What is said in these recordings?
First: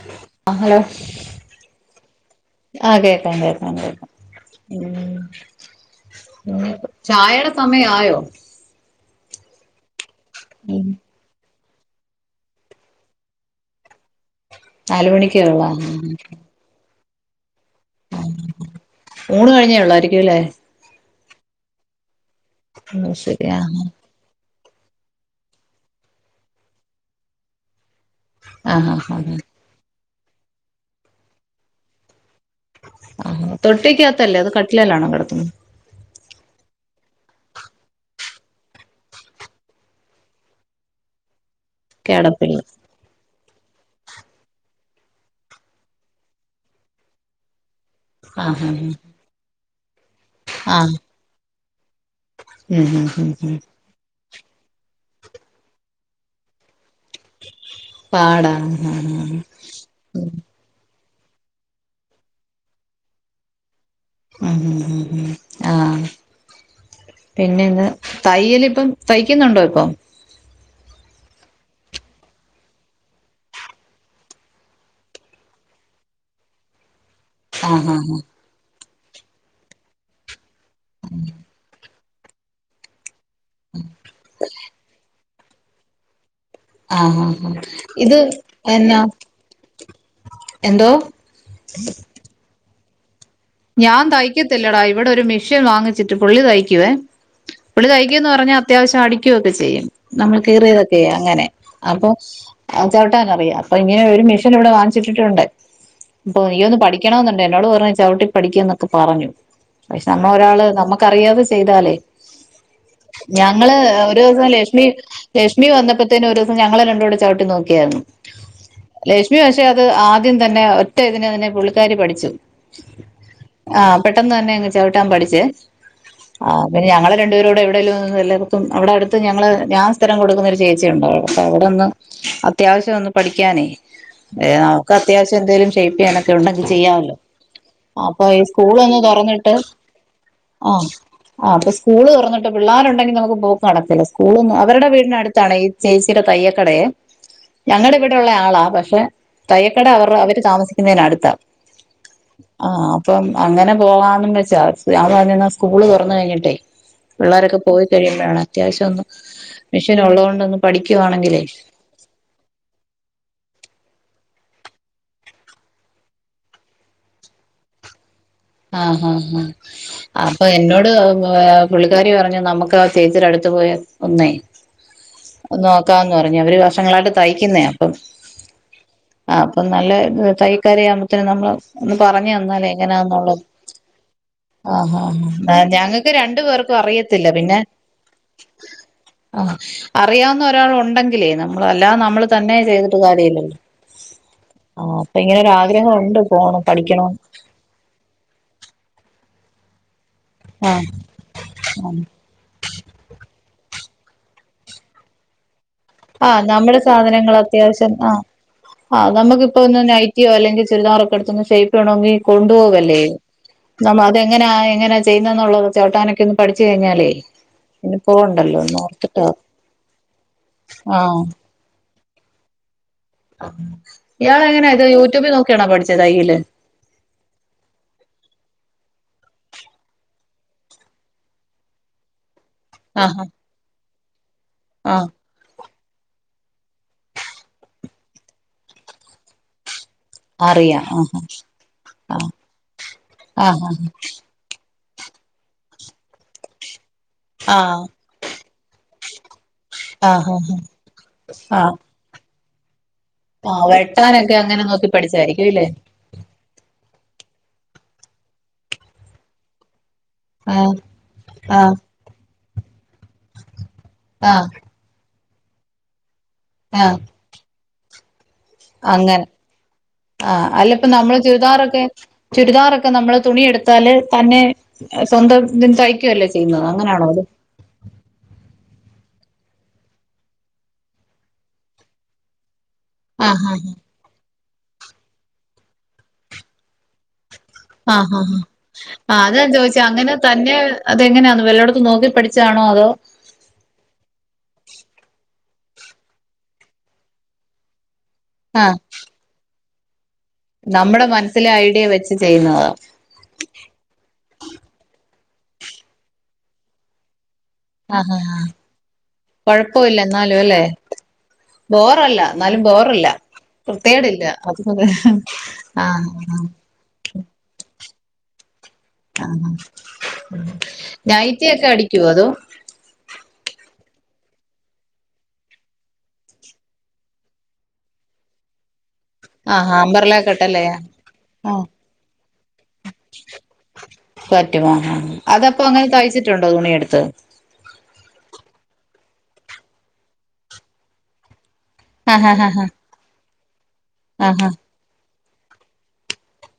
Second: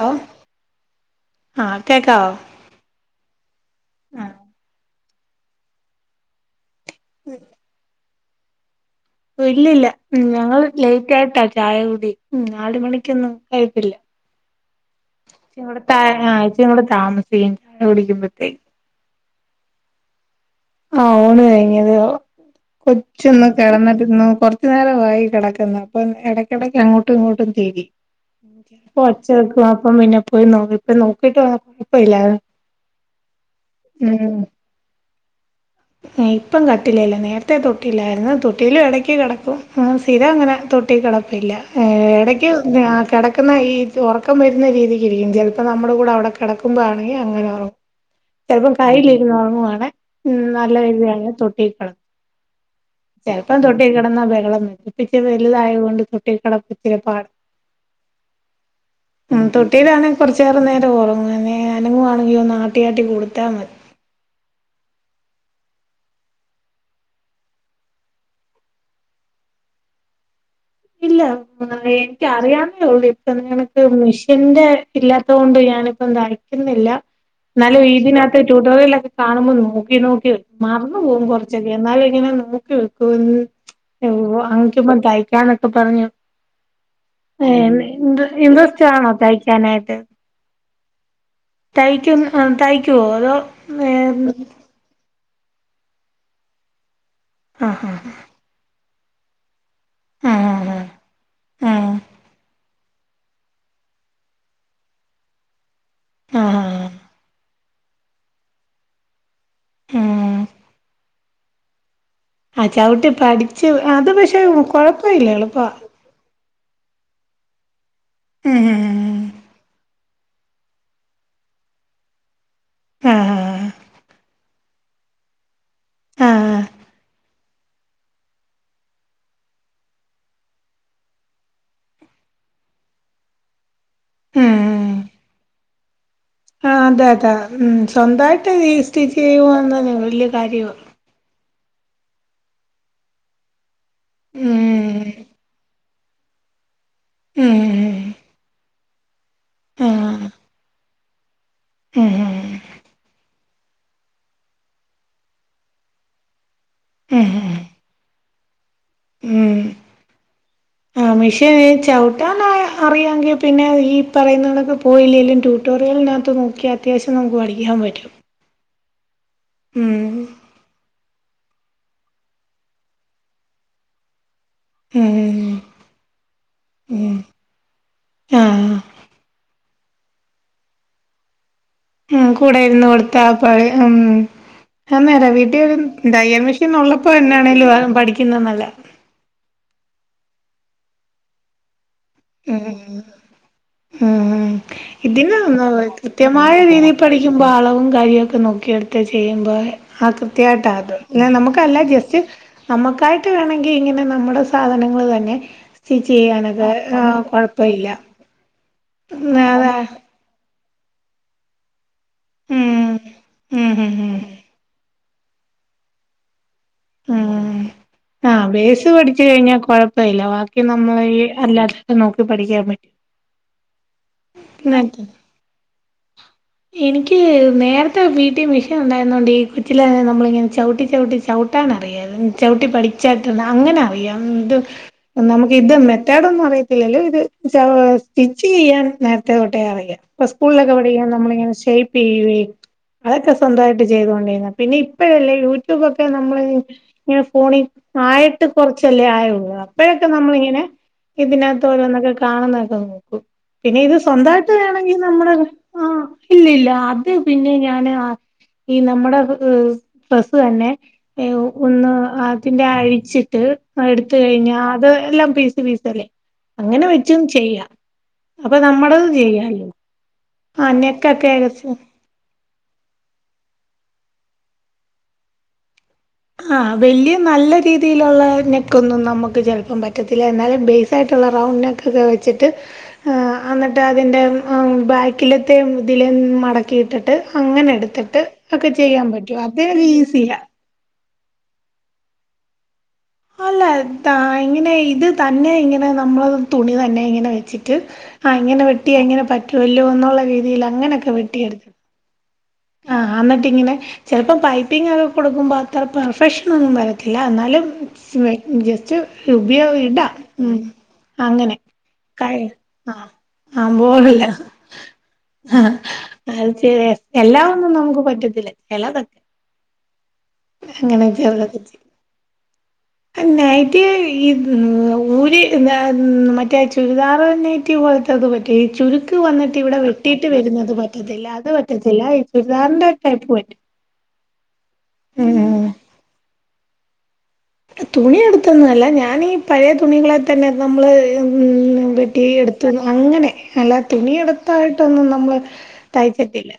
Hello ആഹലോ. ആഹ് കേക്കാവോ ആ കേക്കാം കേക്കാ കേക്കാം ആഹ് ചായേടെ സമയായോ? ഓ ഇല്ലില്ല ഞങ്ങള് ഉം ലേറ്റ് ആയിട്ടാ ചായകുടിം നാല് മണിക്കൊന്നും കഴിപ്പില്ല. നാല് മണിക്കേ ഉള്ളോ ആ ഇവിടെത [unintelligible] താമസിക്കും ടിക്കുമ്പോഴത്തേക്കും. ഊണ് കഴിഞ്ഞേള്ളായിരിക്കുംല്ലേ? ആ ഊണ് കഴിഞ്ഞതെഒള്ളു അത് കൊച്ചന്ന് ശരി ആ കിടന്നിട്ടിന്ന് കൊർ- നേരംമായി കിടക്കുന്ന അപ്പം ഇടയ്ക്കിടയ്ക്ക് അങ്ങോട്ടും ഇങ്ങോട്ടും തിരി. ആ ആ പ്പൊ ആ ഒച്ച വെക്കും അപ്പം പിന്നെ പോയിനോക്ക ഇപ്പ നോക്കിട്ട് വന്ന കൊഴപ്പമില്ല. തൊട്ടിക്കകത്തല്ലേ അതോ കട്ടിലേലാണോ കിടത്തുന്നത്. ഇപ്പം കട്ടിലില നേരത്തെ തൊട്ടില്ലായിരുന്നു തൊട്ടിയിലും ഇടക്ക് കിടക്കും ആ സ്ഥിരം അങ്ങനെ. തൊട്ടി കിടപ്പില്ല ഏ ഇടയ്ക്ക് കിടപ്പില്ല ആ കിട ക്കുന്ന ഈ ഒറക്കം വരുന്ന രീതിക്ക് ഇരിക്കും. ചെൽപ്പം നമ്മുടെ കൂടെ അവിടെ കെടക്കുമ്പോ ആണെങ്കി അങ്ങനെ ഉറ ആ ആ ചെലപ്പം കയ്യിലിര്ന്ന് ഉറങ്ങുവാണ് ഉ. ആ നല്ലരീതിയാണെ തൊട്ടികെടക്കും ഉം ഉം ഉം ഉം ചെലപ്പം തൊട്ടിക്കടന്നാ പ്പിച്ച വലുതായതുകൊണ്ട് തൊട്ടി കട പാടാ ആ [unintelligible] മ് തൊട്ടിയിലാണ് കുറച്ച് നേര നേരം ഒറു- ആന്നെ അനങ്ങുവാണെങ്കി ഒന്ന് ആട്ടിയാട്ടി കൊടുത്താ മതി. ഉ ഉ ആഹ്. പിന്നെന്ന് തയ്യല്പ്പം തയ്ക്കുന്നുണ്ടോ ഇപ്പൊ? ഇല്ല എൻക്ക് അറിയാന്നേള്ളൂ ഇപ്പൊ നികണക്ക് മിഷീന്റെ ഇല്ലാത്ത കൊണ്ട്. ഞാനിപ്പോ തയിക്കുന്നില്ല. ആ ന്നാലും ആ ആ ഇതിനകത്ത് ട്യൂട്ടോറിയലൊക്കെ കാണുമ്പോ നോക്കി നോക്കി മറന്നു പോകും കുറച്ചൊക്കെ എന്നാലും. ഇങ്ങനെ നോക്കിവക്കുവെന്നു അങ്ങിക്കുപ്പ തയ്ക്കാന്നൊക്കെ പറഞ്ഞു. ആ ആ ഏ ആ ഇൻഡ ഇത് എന്നാ ഇൻട്രസ്റ്റാണോ തയ്ക്കാനായിട്ട്? എന്തോ? തയ്ക്കും അ തയ്ക്കുവോ അതോ? ഞാതയ്ക്കത്തില്ലടാ ഇവിടെ ഒരു മിഷീൻ വാങ്ങിച്ചിട്ട് പുള്ളി തയ്ക്കുവേ. പുള്ളി ആഹ് തയ്കുന്ന് പറഞ്ഞാൽ അത്യാവശ്യം അടിക്കൊക്കെ ചെയ്യും. നമ്മൾ ആഹ് കേയറിയതൊക്കെയ അങ്ങനെ ആഹ് അപ്പൊ. അ ചവിട്ടാനറിയാ അപ്പൊ ഇങ്ങനെ ഒരു മെഷീൻ ഇവിടെ വാങ്ങിച്ചിട്ടിട്ടുണ്ട്. അപ്പൊ നീ ഒന്ന് ആഹ് പഠിക്കണോന്നുണ്ട് എന്നോട് പറഞ്ഞച്ച ചവിട്ടി. പഠിക്ക എന്നൊക്കെ പറഞ്ഞു പക്ഷെ ആഹ് നമ്മളൊരാള് നമുക്കറിയാവുന്ന ചെയ്താലേ. ആ ചവിട്ടി പഠിച്ച് ഞങ്ങള് അത് പക്ഷെ ഒരൂസം ലക്ഷ്മി കൊഴപ്പമില്ല ലക്ഷ്മി എളുപ്പ വന്നപ്പോത്തേന് ഒരു. ഞങ്ങളെ രണ്ടൂടെ ചവിട്ടി നോക്കിയരുന്നു ഉം ലക്ഷ്മി പക്ഷെ അത് ആദ ആദ്യം തന്നെ ഒറ്റയതിനെ തന്നെ പുള്ളിക്കാരി പഠിച്ചു മം ആഹ് പെട്ടെന്ന് തന്നെ അങ്ങ് ചവിട്ടാൻ പഠിച്ചേ ആ് ആഹ് പിന്ന ഞങ്ങളെ രണ്ടുപേരൂടെ എവിടെങ്കിലും എല്ലർത്തും അവിടെ അടുത്ത് ഞാങ്ങള് ഞാന് സ്ഥിരം കൊടുക്കുന്നൊരു ചേച്ചി ഉണ്ടാവും അവിടെന്ന് അത്യാവശ്യം ഒന്ന് പഠിക്കാനേ ഏ നമുക്ക് ഉം അത്യാവശ്യം എന്തേലും ഷേപ്പ് ചെയ്യാനൊക്കെ ഉണ്ടെങ്കി ആഹ് അതെ ചെയ്യാല്ലോ അതെ ഉം അപ്പൊ ഈ സ്വന്തായിട്ട് സ്കൂള് ഒന്ന് സ്റ്റിച്ച് തുറന്നിട്ട് ചെയ്യുന്നത് വലിയ കാര്യവാ ആഹ് ആ അപ്പൊ സ്കൂള് തുറഞ്ഞിട്ട് പിള്ളേരുണ്ടെങ്കിൽ നമുക്ക് പോക്ക് നടക്കില്ല സ്കൂള് നിന്ന് ഉം അവരുടെ വീടിനടുത്താണ് ഈ ചേച്ചിയുടെ തയ്യക്കടയെ ഉം ഞങ്ങളുടെ ഇവിടെ ഉള്ള ആളാ പക്ഷെ തയ്യക്കട അവർ ആഹ് അവര് താമസിക്കുന്നതിനന്ടുത്ത ഉം അപ്പം അങ്ങനെ പോവാന്നും വെച്ചാ ഞാൻ പറ സ്കൂള് തുറന്ന് കഴിഞ്ഞിട്ടേ ഉം പിള്ളേരൊക്കെ പോയി കഴിയുമ്പോഴാണ് അത്യാവശ്യം ഒന്നന്ന് മെഷീൻ ഉള്ളത് കൊണ്ടൊന്ന ആ മെഷീൻ ചവിട്ടാന അറിയാമെങ്കിൽ പിന്നെ ഈ പറയുന്നതൊക്കെ പോയില്ലെങ്കിലും ട്യൂട്ടോറിയലിനകത്ത് നോക്കി അത്യാവശ്യം നമുക്ക് പഠിക്കാൻ പറ്റും ആഹ് ആഹ് ആഹ് ഉം അപ്പൊ എന്നോട് പുള്ളിക്കാരി പറഞ്ഞു നമുക്ക് ആ ചേചിയുടെ അടുത്ത് പോയി ഒന്നേ ഉം നോക്കാന്ന് പറഞ്ഞു അവര് വർഷങ്ങളായിട്ട് ഉം തയ്ക്കുന്നേ അപ്പം ആഹ് ആ അപ്പൊ നല്ല തൈക്കാരി ആവുമ്പോത്തിന് നമ്മള് ഒന്ന് ഉം പറഞ്ഞ് കൂടെ തന്നാലേ ഇരുന്ന് കൊടുത്ത ആ എങ്ങനെയാന്നുള്ളത് പഴയ ഉം അന്നേരാ വീട്ടി ആഹ് ഒരു ഞങ്ങക്ക് തയൽ രണ്ടു മെഷീൻ പേർക്കും ഉള്ളപ്പോ അറിയത്തില്ല എന്നാണേലും പഠിക്കുന്നന്നല്ല ആ അറിയാവുന്ന ഒരാൾ ഉണ്ടെങ്കിലേ നമ്മൾ അല്ലാതെ നമ്മൾ തന്നെ ഉം ചെയ്തിട്ട് കാര്യല്ലല്ലോ ഉം ഉ ഇതിന ഉണ്ട് കൃത്യമായ പോണം രീതിയിൽ പഠിക്കണോന്ന് പഠിക്കുമ്പോ അളവും കാര്യവും ഒക്കെ നോക്ക ക്കിക്കെടുത്ത് ചെയ്യുമ്പോൾ ആ കൃത്യായിട്ട് ആഹ് അത് നമുക്കല്ല ജസ്റ്റ് നമുക്കായിട്ട് വേണമെങ്കിൽ ഇങ്ങനെ നമ്മുടെ സാധനങ്ങൾ തന്നെ സ്റ്റിച്ച് ആഹ് ചെയ്യാനൊക്കെ നമ്മുടെ ആ സാധനങ്ങൾ കൊഴപ്പമില്ല അത്യാവശ്യം ആ ആഹ് നമുക്കിപ്പൊ അതാ ഒന്ന് നൈറ്റിയോ അല്ലെങ്കി ചുരിദാറൊക്കെ എടുത്ത്ഒന്ന് ഷേപ്പ് ചെയ്യേണെങ്കിൽ കൊണ്ടു ഉം പോകല്ലേ ഉം ഉം ഉം നതെങ്ങനെ എങ്ങനാ ചെയ്യുന്നുള്ള ചവിട്ടാനൊക്കെ പഠിച്ചു കഴിഞ്ഞാലേ ഉ പിന്നെ ആ പോവണ്ടല്ലോ ഒന്ന് ബേസ് പഠിച്ച ഓർത്തിട്ടാ കഴിഞ്ഞാ കൊഴപ്പല്ല ബാക്കി നമ്മ ആഹ് അല്ലാത്തെ നോക്കി പഠിക്കാൻ പറ്റും ഇയാൾ എങ്ങനെയത് യൂട്യൂബിൽ നോക്കിയാണാ പഠിച്ചത് കയ്യില് എനിക്ക് നേരത്തെ വീട്ടി മെഷീൻ ഉണ്ടായി ുകൊണ്ട് ഈ കൊച്ചില നമ്മളിങ്ങനെ ചവിട്ടി ചവിട്ടി ചവിട്ടാണറിയാർന്നു ചവിട്ടി ആഹ് പഠിച്ചായിട്ടുണ്ട് അങ്ങനെ അറിയാം ഇത് ആഹ് നമുക്ക് ഇത് മെത്തേടൊന്നും അറിയ ല്ലോ ഇത് സ്റ്റിച്ച് ചെയ്യാൻ നേരത്തെ തൊട്ടെ അറിയാം ഇപ്പൊ സ്കൂളിലൊക്കെ അറിയാം പഠിക്കൻ ആഹ് നമ്മളിങ്ങനെ ഷേയ്യിപ്പ ആഹ് ചെയ്യയും അതൊക്കെ ആഹ് സ്വന്തമായിട്ട് ചെയ്തുകൊണ്ടിരുന്ന പിന്നെ ഇ പ്പോഴല്ലേ യൂട്യൂബൊക്കെ നമ്മൾ ഇങ്ങനെ ഫോണിൽ ആഹ് ആയിട്ട് കുറച്ചല്ലേ ആയുള്ളൂ ഇപ്പോഴൊക്കെ ആഹ് ആഹ് നമ്മളിങ്ങനെ ഇതിനകത്ത് ആഹ് ഓരോന്നൊക്കെ കാണുന്നതൊക്കെ നും ആഹ് പിന്നെ ഇത് വെട്ടാനൊക്കെ സ്വന്തമായിട്ട് അങ്ങനെ നോക്കി വേണമെങ്കിൽ നമ്മുടെ പഠിച്ചായിരിക്കും ഇല്ലേ ആ ഇല്ലല്ല അത് പിന്നെ ഞാന് നമ്മടെ ഡ്രസ്സ്‌ തന്നെ ആഹ് ആഹ് ഒന്ന് അതിന്റെ അഴിച്ചിട്ട് എടുത്ത ആഹ് കഴിഞ്ഞ അത് എല്ലാം പീസ് പീസ്ല്ലേ അങ്ങനെ ആഹ് വെച്ചും ചെയ്യാം നമ്മുടെതു ചെയ്യാല്ലോ ആഹ അല്ല ഇപ്പ നമ്മള് ചുരിദാറൊക്കെ ചുരിദാറൊക്കെ നമ്മള് തുണി എടുത്താല് തന്നെ സ്വന്തം ഇ ആഹ വല്യ നല്ല രീതിയിലുള്ള നെക്കൊന്നും ന നമുക്ക് ചിലപ്പം പറ്റത്തില്ല എന്നാലും ബേസ്സായിട്ടുള്ള റൗണ്ട് നെക്കൊക്കെ ഒക്കെ വെച്ചിട്ട് ആ ആഹ് എന്നിട്ട് അതിന്റെ ബാക്കിലത്തെയ ഇതില മടക്കിയിട്ടിട്ട് അങ്ങനെ ആഹ് ആഹ് എടുത്തിട്ട് ആഹ് ആഹ് ഒക്കെ ചെയ്യാൻ പറ്റോ അതത് ഈസിയാ എങ്ങനെന്ന് വല്ലോടതും നോക്കി പഠിച്ചാണോ അതോ എത്താ ഇങ്ങനെ ഇത് തന്നെ ഇങ്ങനെ നമ്മൾ തുണി തന്നെ ഇങ്ങനെ വെച്ചിട്ട് ആഹ്ങ്ങെ ആഹ് വെട്ടി അങ്ങനെ പറ്റുവല്ലോ എന്നുള്ള രീതിയിൽ നമ്മുടെ അങ്ങനെയൊക്കെ മനസ്സിലെ വെട്ടിയെടുക്കണം ഐഡിയ വെച്ച് ചെയ്യുന്നതാ ആഹ എന്നിട്ട് ഇങ്ങനെ ചിലപ്പോം പൈപ്പിംഗ ഒക്കെ കൊടുക്കുമ്പോ അത്ര പെർഫെക്ഷൻ ഒന്നും വരത്തില്ല എന്നാ ആഹ് ആഹ് ജസ്റ്റ് രപ [unintelligible] യ ഇട കൊഴപ്പവില്ല എന്നാലും അല്ലേ അങ്ങനെ ബോറല്ല ക എന്നാലും ആ ബോറല്ല ആ വൃത്തികേടില്ല ബോറല്ല അത് ആ ആഹ് ആഹ് അത് തീരെ എറക്കല്ല അതൊന്നും നമുക്ക് പറ്റത്തില്ലേ ആ ന അങ്ങനെ [inaudible] നൈറ്റി ചെറുതൊക്കെ ഒക്കെ അടിക്കുവോ അതോ നെറ്റി ഇത് ഏ ഊര് ന്താ മറ്റേ ചുരിദാർ നെറ്റി പോലോതൊക്കെ പറ്റും ഈ ചുരു വന്നിട്ട് ആഹ് ഇവിടെ ഹാമ്പർല വെട്ടിട്ട് കെട്ടല്ലേ വരുന്നത് പറ്റത്തില്ല അത് ആഹ് പറ്റത്തില്ല ഈ ചുരിദാറിൻന്റെ ടൈപ്പ് പറ്റും പറ്റുമോ അതപ്പോ അങ്ങനെ തയ്ച്ചിട്ടുണ്ടോ തുണിയെടുത്ത് തുണിയടുത്തൊന്ന അല്ല ഞാനീ പഴയ തുണികളെ തന്നെ പ്പം മ്മള് ഉം പെറ്റി ആഹ് ആഹ് ആഹ് എടുത്ത് അങ്ങനെ അല്ല തുണിയ ആഹ് എടുത്തായിട്ടൊന്നും നമ്മൾ തൈക്കത്തില്ല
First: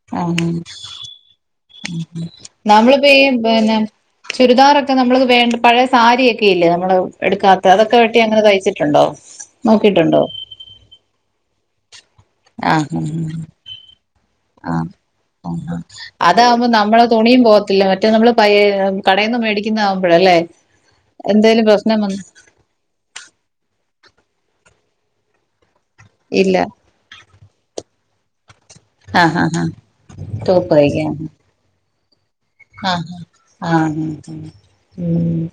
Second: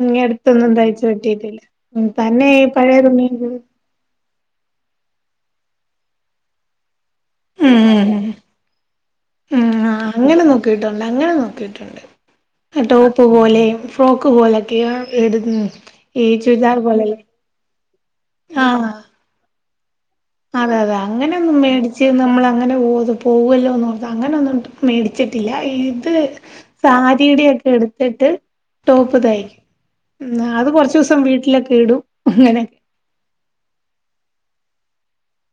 ഉ ആഹ് അടുത്തൊന്നും തയ്ച്ചു പറ്റിട്ടില്ല ഉ തന്നെ ഈ പഴയ നമ്മളിപ്പോ തമ ഈ പിന്നെ ചുരിദാറൊക്കെ നമ്മൾക്ക് വേണ്ട പഴയ സാരിയൊക്കെ ഇല്ലേ നമ്മള് എടുക്കാത്ത അതൊക്കെ വെട്ടി അങ്ങനെ തയ്ച്ചിട്ടുണ്ടോ ഉ നോക്കിട്ടുണ്ടോ അങ്ങനെ നോക്കിയിട്ടുണ്ട് അങ്ങനെ നോക്കിട്ടുണ്ട് ആഹ് ടോപ്പ് പോലെയും ഫ്രോക്ക് അല്ല ആഹ് ആഹ് ഈ ചുരിദാർ പോലെ ഇടുന്നത് മ റ്റേനമ്മള് പയ കടയിൽ നിന്ന് മേടിക്കുന്നതാ അതെ അതെ അങ്ങനെന്നും മേടിച്ച് വന്ന് നമ്മൾ അങ്ങനെ ഒത് പോത് പോകല്ലോന്ന് അങ്ങനെ ഒന്നും മേടിച്ചിട്ടില്ല ഇത് ഇല്ല സാരിയുടെൊക്കെ എടുത്തിട്ട് ടോപ്പ് ആഹ് തയ്ക്കും ആഹ് ആഹ് അത് ടോപ്പ് കൊറച്ചു തയ്ക്കാൻ ദിവസം വീട്ടിലൊക്കെ ഇടും അങ്ങനെയൊക്കെ ആഹ് ആഹ ഉ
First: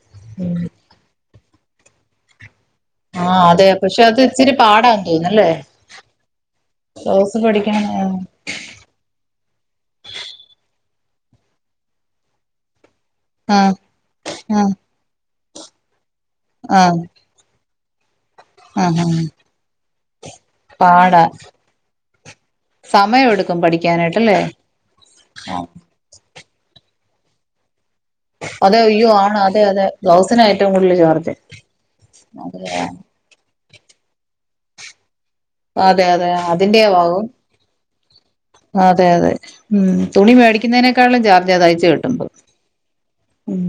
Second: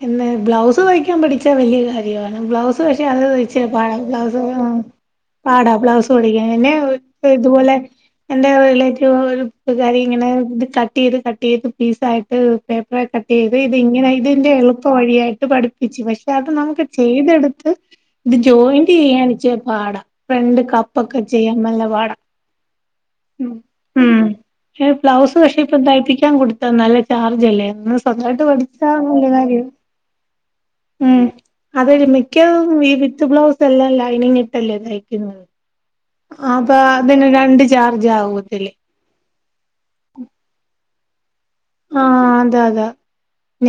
പിന്നെ ബ്ലൗസ് തയിക്കാൻ പഠിച്ചാ വലിയ കാര്യമാണ് ബ്ലൗ അത് പക്ഷേ ആഹ് ഇച്ചിരി അതെ പാടാ പക്ഷെ അത് ബ്ലൗസ് സ് ഇച്ചിരി പാടാന്ന് തോന്നുന്നല്ലേ ബ്ലൗസ് പഠിക്കാൻ പാടാ പിന്നെ റോസ് ഇതുപോലെ പഠിക്കണം എന്റെ റിലേറ്റീവ് ഒരു കുട്ടുകാരി ഇങ്ങനെ ഇത് കട്ട് കട്ട്ചെയ്ത് കട്ട് ചെയ്ത് പീസായിട്ട് പേപ്പർ കട്ട് ചെയ്ത് ആഹ് ഇത് ഇങ്ങനെ ഇതിന്റെ ആഹ് എളുപ്പ വഴി വഴിയ ചെറുതായിട്ട് പഠിപ്പിച്ചു പക്ഷെ അത് നമുക്ക് ആഹ് ചെയ്തെടുത്ത് ഇത് ജോയിന്റ് ആഹ് ആഹ് ചെയ്യണച്ച പാടാ ഫ്രണ്ട് കപ്പൊക്കെ പാടാ ചെയ്യാൻ നല്ല പാടാം സമയം എടുക്കും ഉം പഠിക്കാനായിട്ടല്ലേ ബ്ലൗസ് ക്ഷെ പ്പൊ തഴപ്പിക്കാൻ കൊടു നല്ല ചാർജ് അല്ലേ ഒന്ന് സ്വന്തമായിട്ട് അതെ പഠിച്ചാ അയ്യോ ആണ് അതെ അതെ ബ്ലൗസിനാ ഏറ്റവും കൂടുതൽ ഉ ചാർജ് അതു മിക്ക വിത്ത് ബൗ എല്ലാം ലൈനിങ് ഇട്ടല്ലേ തയ്ക്കുന്നത് അതെ അതെ അപ്പൊ അതി അതിന്റെയാവും രണ്ട് ചാർജ് ആവുത്തില്ലേ അതെ അതെ ഉം തുണി മേടിക്കുന്നതിനേക്കാളും ചാർജാ തയ്ച്ച് ആ കിട്ടുമ്പോ അതെ അതെ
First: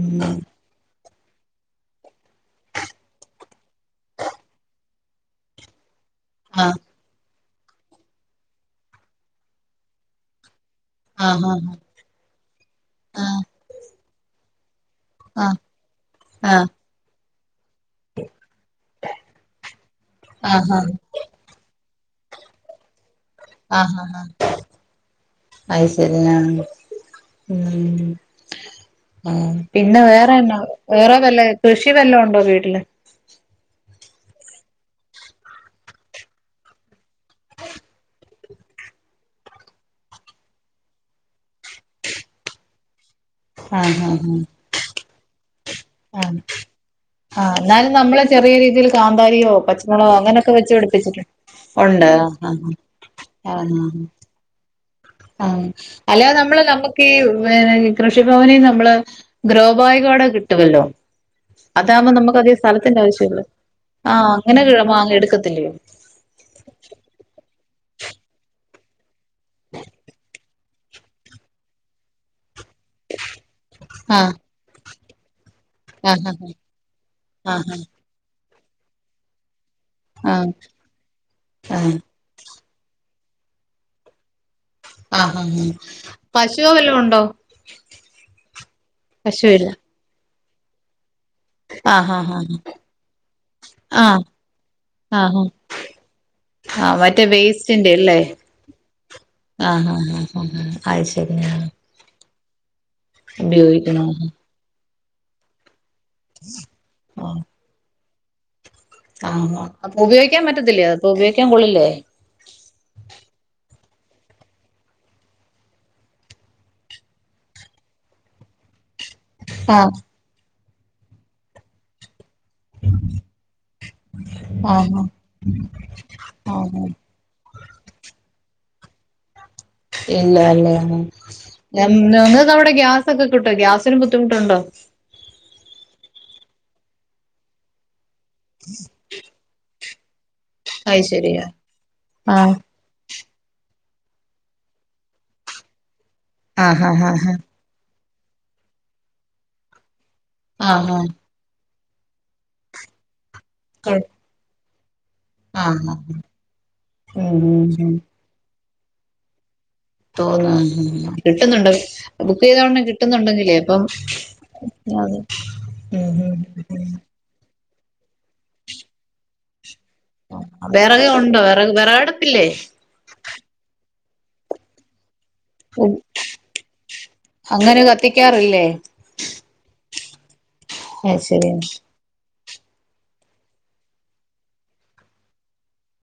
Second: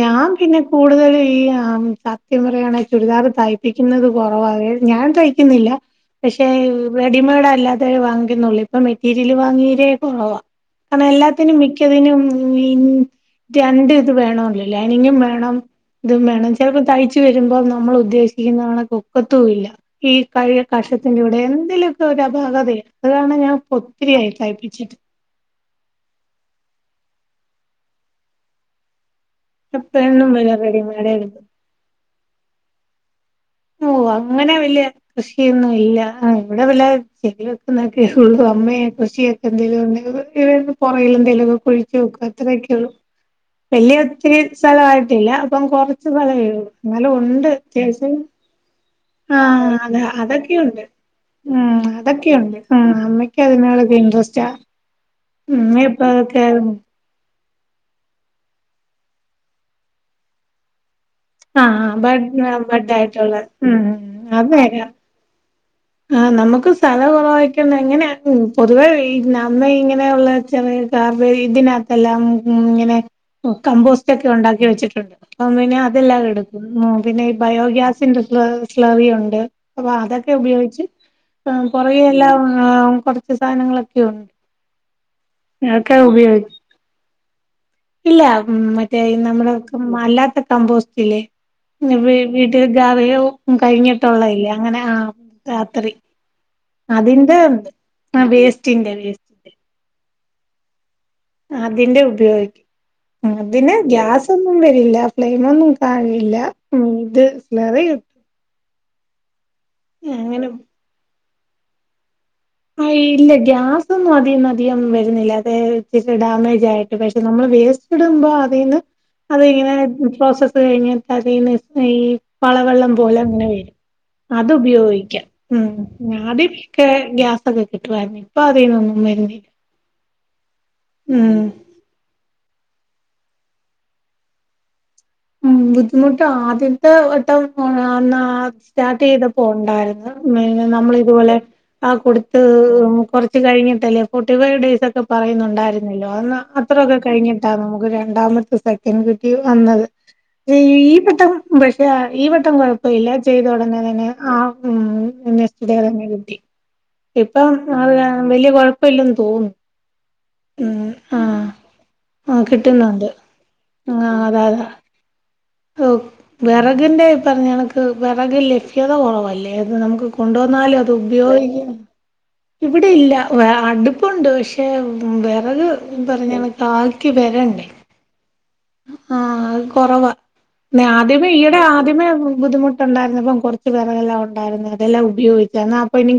ഞാൻ പിന്നെ കൂടുതൽ ഈ അത്ആ സത്യം പറയാണ് ചുരിദാർ തയ്പ്പിക്കുന്നത് കൊറവാ അത് ഞാൻ തയ്ക്കുന്നില്ല പക്ഷേ ആഹ് റെഡിമെയ്ഡ് അല്ലാതെ വാങ്ങിക്കുന്നുള്ളു ഇപ്പൊ മെറ്റീരിയല് വാങ്ങിയീരേ കുറവാ കാരണം ആഹ് എല്ലാത്തിനും മിക്കതിനും ആഹ് രണ്ട് ഇത് വേണല്ലോ ലയിനി ഗും വേണം ആഹ് ഇതും വേണം ആഹ് ചിലപ്പോ തയ്ച്ചു വരുമ്പോ നമ്മൾ ഉദ്ദേശിക്കുന്ന കണക്ക് ഒക്കത്തും ഇല്ല ഈ ആഹ് ആഹ് ആഹ് കഷത്തിന്റെ ഇവിടെ എന്തെലും ഒരുഅപാകതയ അത്ുക ഞാൻ ആഹ് ആഹ് ഒത്തിരിയായി പപ്പിച്ചിട്ട് അത് ശരി ആഹ് ഉം പിന്നെ എപ്പോഴൊന്നും വില വേറെന്നാഉള്ള റെഡിമെയ്ഡ് വേറെ വല്ല എടുക്കും കൃഷി വല്ലണ്ടോ വീട്ടില് ഓ അങ്ങനെ വലിയ കൃഷിയൊന്നും ഇല്ല ഇവിടെ വല്ല ചെടിവെക്കുന്നൊക്കെ ഉള്ളു അമ്മയെ കൃഷിയൊക്കെ എന്തെലും പുറെ കിഎന്തെേലുമ ഒക്കെ കുഴിച്ച് വയ്ക്കു അത്രയൊക്കെ ഉള്ളൂ ആഹ് വലിയ ആഹ് ഒത്തിരി സ്ഥലമായിട്ടില്ല ഇപ്പം കൊറച്ച് ആഹ് സ്ഥലമേ ആഹ് ഉള്ളു എന്നാലു ഉണ്ട് ആഹ് എന്നാലും അത്യാവശ്യം നമ്മള് ചെറിയ രീതിയിൽ ആ കാന്താരിയോ അതെ പച്ചമുളകോള അങ്ങനെയൊക്കെ വെച്ച് അതൊക്കെയുണ്ട് ഉം പടിപ്പിച്ചിട്ടുണ്ടോ ഉണ്ട് ആ അതൊക്കെയുണ്ട് അമ്മയ്ക്ക് ആ ആ അതിനോടൊക്കെ ഇൻട്രസ്റ്റാ ആഹ ഉമ്മ ഇപ്പൊ അല്ലെ അതൊക്കെ നമ്മള് നമ്മുക്ക് ഈ വേറേ കൃഷിഭവനിന്ന് നമ്മള് ഗ്രോ ബായ്കോടെ കിട്ടുമല്ലോ ആ അതാകുമ്പോ ബഡ് നമുക്ക് അധികം സ്ഥലത്തിന്റെ ബഡായിട്ടുള്ള ആവശ്യമില്ല ഉം ആഹ് അത് അങ്ങനെ നേരാ കീഴ്പോങ് എടുക്കത്തിലെ ആഹ് നമുക്ക് സ്ഥലം കുറവായിക്കണ്ട എങ്ങനെയ പൊതുവേ നമ്മ ഇങ്ങനെയുള്ള ചെറിയ കാർ ഇതിനകത്തെല്ലാം ഉ ഇങ്ങനെ കമ്പോസ്റ്റ് ഒക്കെ ആഹ് ഉണ്ടാക്കി വെച്ചിട്ടുണ്ട് അപ്പ പിന്നെ അതെല്ലാം ആഹ് എടുക്കും പിന്നെ ഈ ആഹ് ആഹ് ബയോഗ്യാസിന്റെ സ് സ്ലറിയുണ്ട് അപ്പൊ അതൊക്കെ ആഹ് ഉപയോഗിച്ച് ആഹ് ആഹ് കുയെ എല്ലാം ആ കൊറച്ച് സാധനങ്ങളൊക്കെ ഉണ്ട് ആഹാ ആ അതൊക്കെ ഉപയോഗിക്കും പശുവോ വല്ലോ ഉണ്ടോ ഇല്ല മറ്റേ നമ്മുടെ പശുവില്ല മല്ലാത്ത കമ്പോസ്റ്റില്ലേ ആഹ് ആഹ് വീട്ടിൽ ഗറി യോ ആഹ് കഴിഞ്ഞിട്ടുള്ള ഇല്ലേ അങ്ങനെ ആ രാത്രി ആഹ മറ്റേ അതിന്റെ വേസ്റ്റിന്റെ അല്ലേ ആ വേസ്റ്റിന്റെ വേസ്റ്റിന്റെ ആഹ ആഹ് ആ ആയി ശരി അതിന്റെ ഉപയോഗിക്കും അതിന് ഉപയോഗിക്കുന്നു ഗ്യാസ്ഒന്നും വരില്ല ഫ്ലെയിം ഒന്നും കഴല്ല ഇത് സളറി കിട്ടു ആഹ അപ്പൊ ഉപയോഗിക്കാൻ അങ്ങനെ പറ്റത്തില്ലേ അപ്പൊ ഉപയോഗിക്കാൻ കൊള്ളില്ലേ ആ ഇല്ല ഗ്യാസൊന്നും അധികം അധികം വരുന്നില്ല അത ഇി ഡാമേജ്ആയിട്ട് പക്ഷെ നമ്മൾ വേസ്റ്റ്‌ ഇടുമ്പോൾ അതിന് അത് ഇങ്ങനെ ആഹ് പ്രോസസ് കഴിഞ്ഞ് അതീന്ന് സേയി പളവെള്ളം പോലെ അങ്ങനെ വേരും അത് ആഹ് ഉപയോഗിക്കാം ഉം ആഹ് ആദ്യക്കെ ഗ്യാസ് അതൊക്കെ കിട്ടുവായിരുന്നു ഇപ്പൊ അതിന്നൊന്നുംവരൂലാ ഇല്ലാ അല്ല മ് ഞ ഞങ്ങക്കവിടെ ഗ്യാസ് ഒക്കെ കിട്ടോ ഗ്യാസിന് ബുദ്ധിമുട്ടുണ്ടോ ഉം ബുദ്ധിമുട്ട് ആദ്യത്തെ വട്ടം അന്നാ സ്റ്റാർട്ട് ചെയ്തപ്പോ ഉണ്ടായിരുന്നു മെ നമ്മള അത് ഇതുപോലെ ശരിയാ ആ കൊടുത്ത് ആഹ് കൊറച്ച് കഴിഞ്ഞിട്ടല്ലേ ഫോർട്ടി ഫൈവ് ഡേയ്സ് ഒക്കെ പറയുന്നുണ്ടായിരുന്നല്ലോ അന്ന് ആഹ് അത്രമൊക്കെ ആഹ് ആഹ് കഴിഞ്ഞിട്ടാ നമുക്കൊ രണ്ടാമത്തെ സെക്കൻഡ് കുട്ടി വന്നത് ആഹ് ഈ ആഹ് വെട്ടം ഈ വട്ടം കുഴപ്പമില്ലാ ചെയ്ത ഉടനെ കൊഴ തന്നെ ആ ഉം ആഹ് [unintelligible] ഉം ഇപ്പം ഉം ആ വല്ല്യ കുഴപ്പ ഇല്ലെന്ന് തോന്നുന്നു ഉം തോന്നും ആഹ് കിട്ടുന്നുണ്ട് ആഹ് ബുക്ക് ചെയ്തോ കിട്ടുന്നുണ്ട് കിട്ടുന്നുണ്ടെങ്കിലേ അപ്പം അതേ ഓ വെറകിന്റെ പറഞ്ഞ കണക്ക് വെറക് ലഭ്യത കൊറവല്ലേ അത് നമുക്ക് ഉം കൊണ്ടുവന്നാലും അത് വിറക് ഉണ്ടോ ഉപയോഗിക്കും വിറക് വിറകടുപ്പില്ലേ ഇവിടെല്ല ഇപ്പുണ്ട് പക്ഷെ വിറക് പറഞ്ഞ കക്ക്ി വരണ്ടേ അങ്ങനെ കത്തിക്കാറില്ലേ ആഹ കൊറവാ അത് ആദ്യമേ ഈയിടെ ശരിയാണ് ആദ്യമേ ബുദ്ധിമുട്ടുണ്ടരുന്ന അപ്പം കൊറച്ച് പേറെല്ലാം ഉണ്ടായിരുന്നു അതെല്ലാം ഉപയോഗിച്ച എന്നാ അ